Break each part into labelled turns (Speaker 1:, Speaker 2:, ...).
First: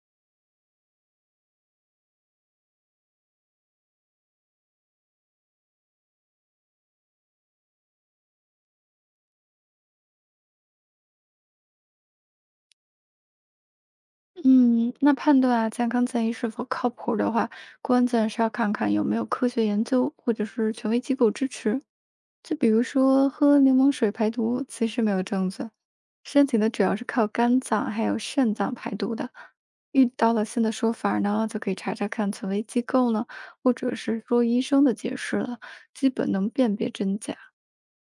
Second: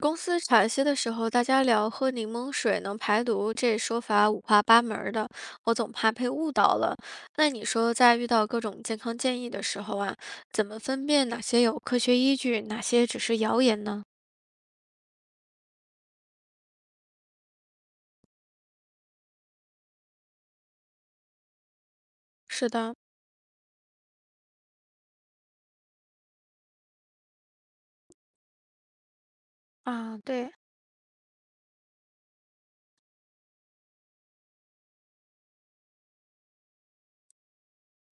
Speaker 1: 公司茶歇的时候，大家聊喝柠檬水能排毒，这说法五花八门儿的，我总怕被误导了。那你说，在遇到各种健康建议的时候啊，怎么分辨哪些有科学依据，哪些只是谣言呢？
Speaker 2: 嗯，那判断啊健康建议是否靠谱儿的话，关键是要看看有没有科学研究或者是权威机构支持。就比
Speaker 1: 是
Speaker 2: 如
Speaker 1: 的，
Speaker 2: 说喝柠檬水排毒，其实没有证据，身体呢主要是靠肝脏还有肾脏排毒的。遇
Speaker 1: 啊，
Speaker 2: 到了
Speaker 1: 对，
Speaker 2: 新的说法儿呢，就可以查查看权威机构呢，或者是说医生的解释了，基本能辨别真假。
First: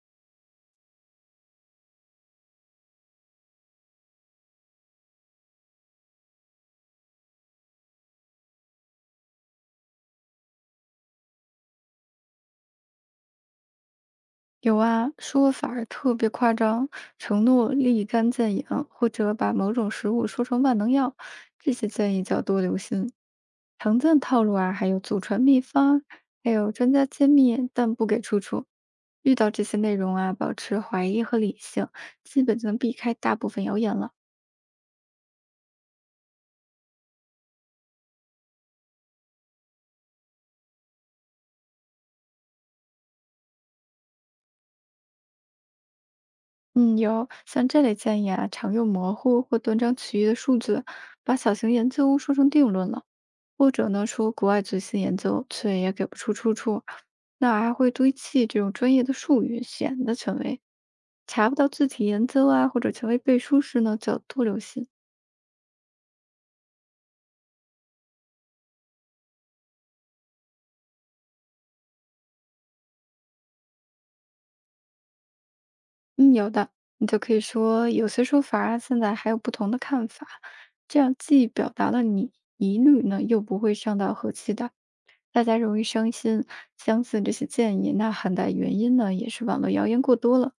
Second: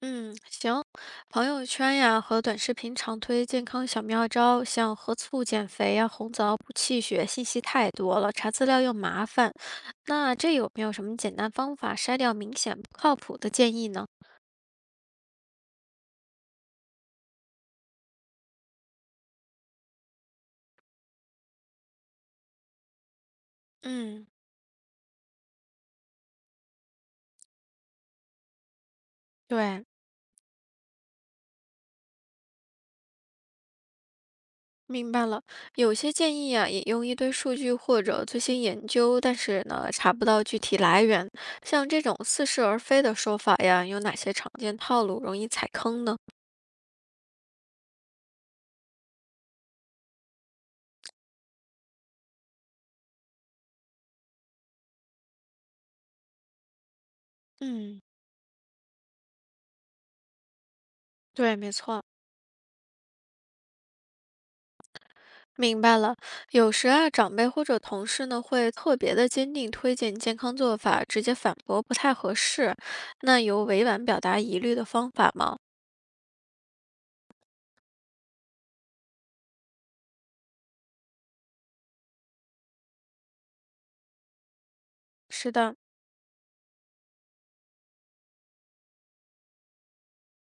Speaker 1: 嗯，行，朋友圈呀和短视频常推健康小妙招，像喝醋减肥呀、红枣补气血，信息太多了，查资料又麻烦。那这有没有什么简单方法筛掉明显不靠谱的建议呢？
Speaker 2: 有啊，说法儿特别夸张，承诺立竿见影，或者把某种食物说成万能药，这些建议就要多留心。常见
Speaker 1: 嗯，
Speaker 2: 套路啊，还有祖传秘方，还有专家揭秘但不给出处。遇到这些
Speaker 1: 对，
Speaker 2: 内容啊，保持怀疑和理性，基本就能避开大部分谣言了。
Speaker 1: 明白了。有些建议呀引用一堆数据或者最新研究，但是呢查不到具体来源，像这种似是而非的说法呀，有哪些常见套路容易踩坑呢？
Speaker 2: 嗯，有像这类建议啊，常用模糊或断章取义的数据，把小型研究说成定论了。或者呢说国外最新研究，却也给不出出处，那还会
Speaker 1: 嗯，
Speaker 2: 堆砌这种专业的术语，显得权威。查不
Speaker 1: 对，
Speaker 2: 到
Speaker 1: 没
Speaker 2: 具
Speaker 1: 错。
Speaker 2: 体研究啊，或者权威背书时呢，叫多留心。
Speaker 1: 明白了，有时啊，长辈或者同事呢会特别的坚定推荐健康做法，直接反驳不太合适。那有委婉表达疑虑的方法吗？
Speaker 2: 嗯，有的，你就可以说有些说法啊，现在还有不同的看法，这样既表达了你疑虑呢，又不会伤到和气的。大
Speaker 1: 是
Speaker 2: 家
Speaker 1: 的，
Speaker 2: 容易伤心，相信这些建议，那很大原因呢，也是网络谣言过多了。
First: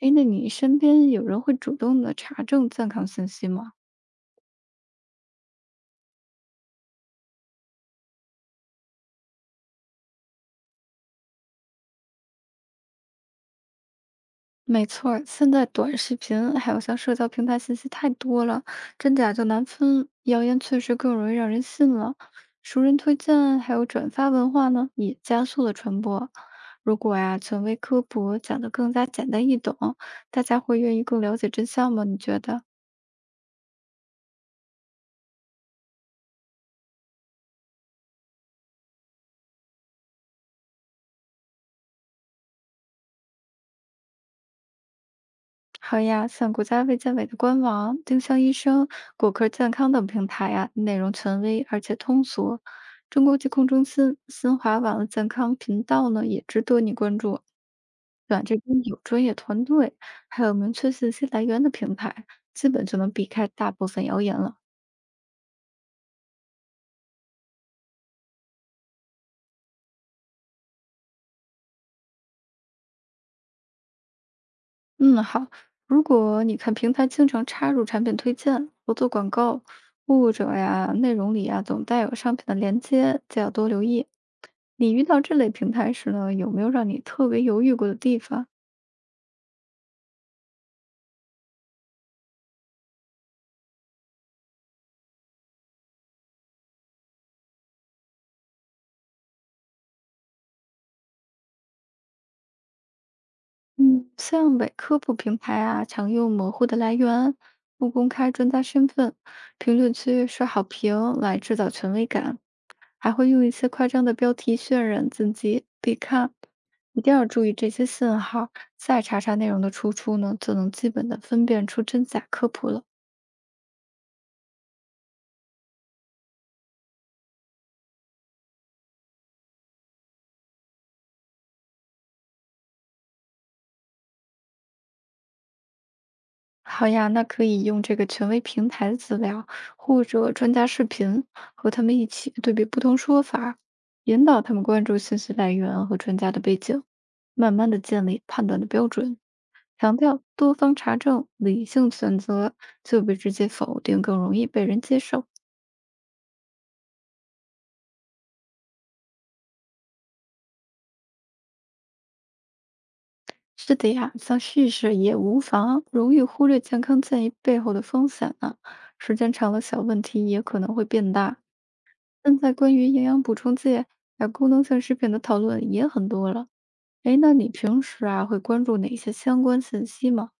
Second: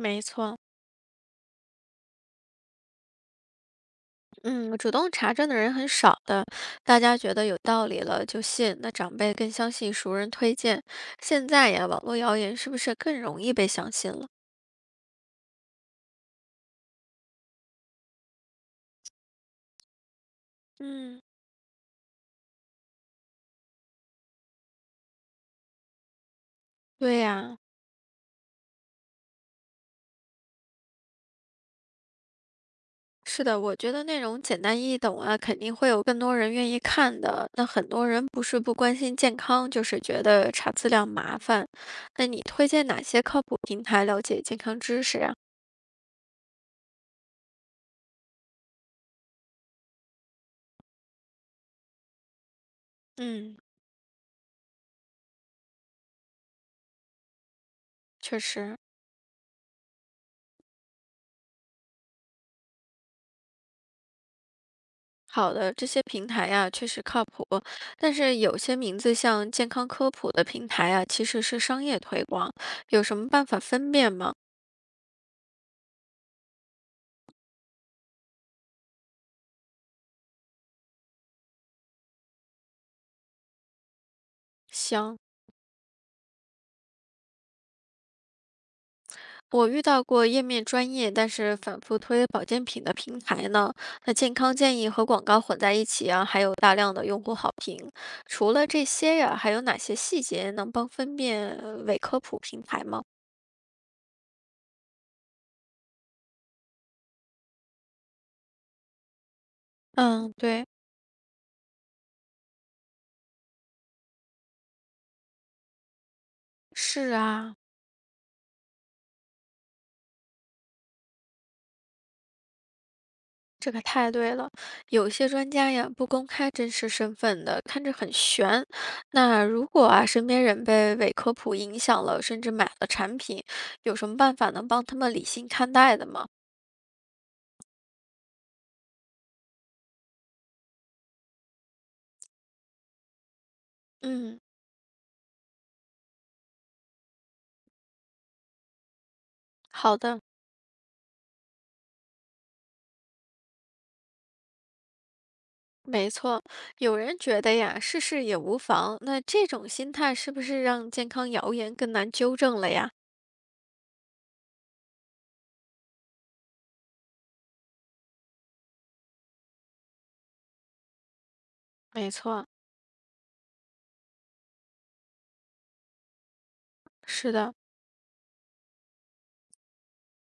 Speaker 2: 哎，那你
Speaker 1: 错，
Speaker 2: 身边有人会主动的查证健康信息吗？
Speaker 1: 嗯，主动查证的人很少的，大家觉得有道理了就信，那长辈更相信熟人推荐。现在呀，网络谣言是不是更容易被相信了？
Speaker 2: 没错儿现在短视频还有像社交平台信息太多了，真假就难分，谣言确实更
Speaker 1: 嗯，
Speaker 2: 容易让人信了。熟人推荐还有转发文化呢，也加速了传播。如果
Speaker 1: 对
Speaker 2: 呀、
Speaker 1: 呀、
Speaker 2: 权威科普讲得更加简单易懂，大家会愿意更了解真相吗？你觉得？
Speaker 1: 是的，我觉得内容简单易懂啊，肯定会有更多人愿意看的。那很多人不是不关心健康，就是觉得查资料麻烦。那你推荐哪些靠谱平台了解健康知识呀？
Speaker 2: 好呀，像国家卫健委的官网、丁香医生、果壳健康等平台呀、内容权威而且通俗。中国疾
Speaker 1: 嗯，
Speaker 2: 控中心、新华网的健康频道呢，也值得你关注。
Speaker 1: 确
Speaker 2: 短这
Speaker 1: 实，
Speaker 2: 边有专业团队，还有明确信息来源的平台，基本就能避开大部分谣言了。
Speaker 1: 好的，这些平台呀，确实靠谱。但是有些名字像健康科普的平台啊，其实是商业推广，有什么办法分辨吗？
Speaker 2: 嗯，好。如果你看平台经常插入产品推荐、合作广告，或者呀内容里呀总带有商品的链接，就要多留意。你遇
Speaker 1: 行。
Speaker 2: 到这类平台时呢，有没有让你特别犹豫过的地方？
Speaker 1: 我遇到过页面专业，但是反复推保健品的平台呢，那健康建议和广告混在一起啊，还有大量的用户好评。除了这些呀，还有哪些细节能帮分辨伪科普平台吗？
Speaker 2: 嗯，像伪科普平台啊，常用模糊的来源、不公开专家身份、评论区
Speaker 1: 嗯，
Speaker 2: 刷好
Speaker 1: 对，
Speaker 2: 评来制造权威感，还会用一些夸张的标题渲染自己必看。一定
Speaker 1: 是
Speaker 2: 要注意
Speaker 1: 啊，
Speaker 2: 这些信号，再查查内容的出处呢，就能基本的分辨出真假科普了。
Speaker 1: 这可太对了。有些专家呀，不公开真实身份的，看着很悬。那如果啊，身边人被伪科普影响了，甚至买了产品，有什么办法能帮他们理性看待的吗？
Speaker 2: 好呀，那可以用这个权威平台的资料或者专家视频，和他们一起对比不同说法儿引
Speaker 1: 嗯，
Speaker 2: 导他们关注信息来源和专家的背景，慢慢的建立判断的标准。强
Speaker 1: 好
Speaker 2: 调
Speaker 1: 的。
Speaker 2: 多方查证、理性选择，就比直接否定更容易被人接受。
Speaker 1: 没错，有人觉得呀，试试也无妨。那这种心态是不是让健康谣言更难纠正了呀？
Speaker 2: 是的呀，像试试也无妨，容易忽略健康建议背后的风险呢、时间长了，小问题也可能会变大。
Speaker 1: 没
Speaker 2: 现
Speaker 1: 错，
Speaker 2: 在关于营养补充剂还有功能性食品的讨论也很多了。哎，那
Speaker 1: 是
Speaker 2: 你
Speaker 1: 的，
Speaker 2: 平时啊会关注哪些相关信息吗？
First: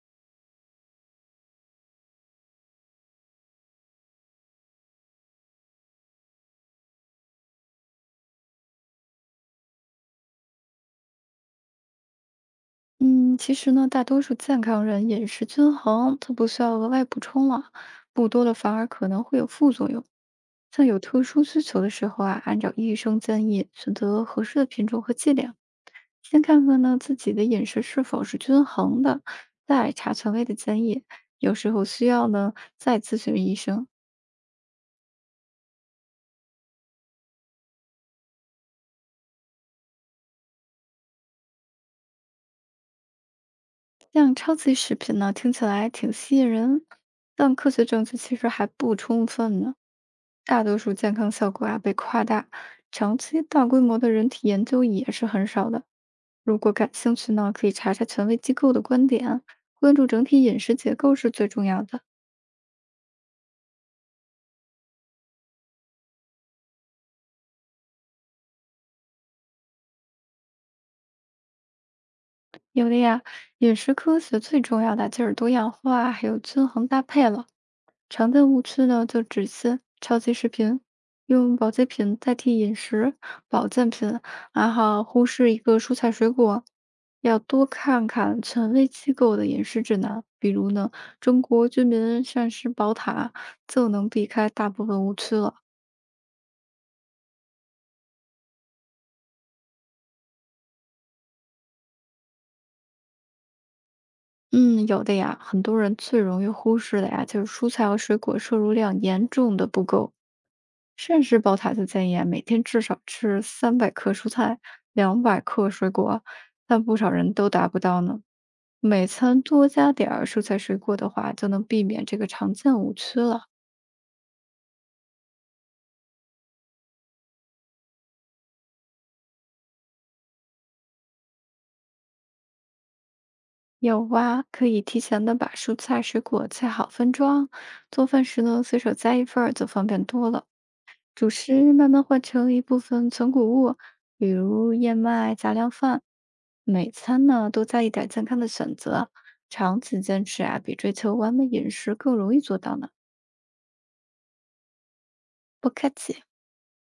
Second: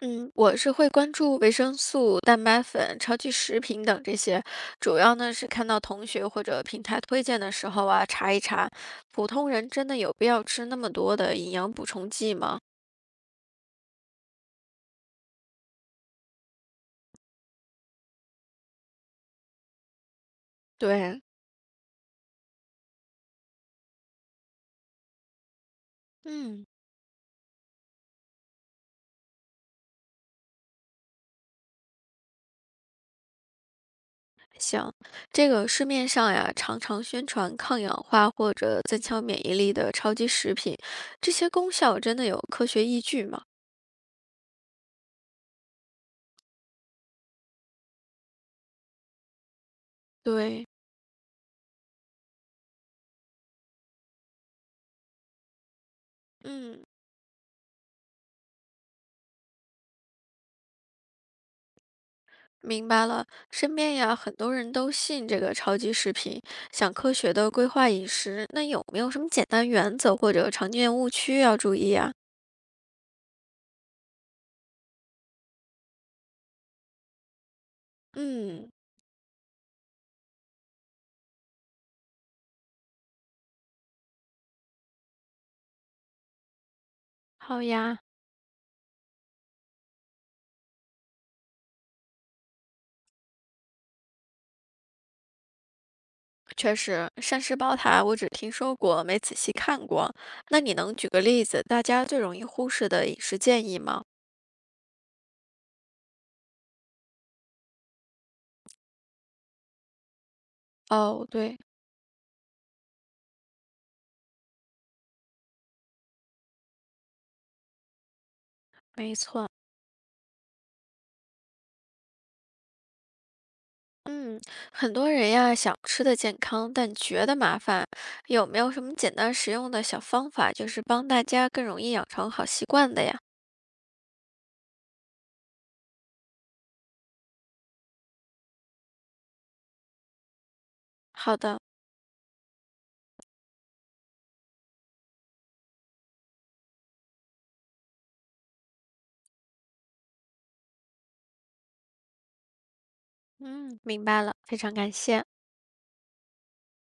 Speaker 1: 嗯，我是会关注维生素、蛋白粉、超级食品等这些，主要呢是看到同学或者平台推荐的时候啊，查一查，普通人真的有必要吃那么多的营养补充剂吗？
Speaker 2: 嗯，其实呢，大多数健康人饮食均衡，他不需要额外补充了，补多了反而可能会有副作用。像有
Speaker 1: 对，
Speaker 2: 特殊需求的时候啊，按照医生建议选择合适的品种和剂量，先
Speaker 1: 嗯，
Speaker 2: 看看呢自己的饮食是否是均衡的，再查权威的建议。有时候需要呢再咨询医生。
Speaker 1: 行，这个市面上呀，常常宣传抗氧化或者增强免疫力的超级食品，这些功效真的有科学依据吗？
Speaker 2: 像超级食品呢，听起来挺吸引人，但科学证据其实还不充分呢。大
Speaker 1: 对，
Speaker 2: 多数健康效果啊被夸大，长期大规模的人体研究也是很少的。如果
Speaker 1: 嗯，
Speaker 2: 感兴趣呢，可以查查权威机构的观点，关注整体饮食结构是最重要的。
Speaker 1: 明白了。身边呀，很多人都信这个超级食品，想科学的规划饮食，那有没有什么简单原则或者常见误区要注意啊？
Speaker 2: 因为呀，饮食科学最重要的就是多样化还有均衡搭配了。常见误
Speaker 1: 嗯，
Speaker 2: 区呢，就只限超级食品，用保健品代替饮食保健品，然后忽视一个蔬菜水果，要
Speaker 1: 好
Speaker 2: 多
Speaker 1: 呀。
Speaker 2: 看看权威机构的饮食指南，比如呢《中国居民膳食宝塔》，就能避开大部分误区了。
Speaker 1: 确实，膳食宝塔我只听说过，没仔细看过。那你能举个例子，大家最容易忽视的饮食建议吗？
Speaker 2: 嗯，有的呀，很多人最容易忽视的呀，就是蔬菜和水果摄入量严重的不够。膳
Speaker 1: 哦，
Speaker 2: 食宝
Speaker 1: 对，
Speaker 2: 塔就建议啊，每天至少吃300克蔬菜，200克水果，但不少人都达不到呢。每
Speaker 1: 没
Speaker 2: 餐
Speaker 1: 错。
Speaker 2: 多加点儿蔬菜水果的话，就能避免这个常见误区了。
Speaker 1: 嗯，很多人呀想吃的健康，但觉得麻烦，有没有什么简单实用的小方法，就是帮大家更容易养成好习惯的呀？
Speaker 2: 有啊，可以提前的把蔬菜水果切好分装，做饭时呢随手摘一份儿就方便多了。主
Speaker 1: 好的，
Speaker 2: 食慢慢换成一部分存谷物，比如燕麦、杂粮饭。每餐呢多加一点健康的选择，长期坚持啊，比追求完美饮食更容易做到呢。
Speaker 1: 嗯，明白了，非常感谢。
Speaker 2: 不客气。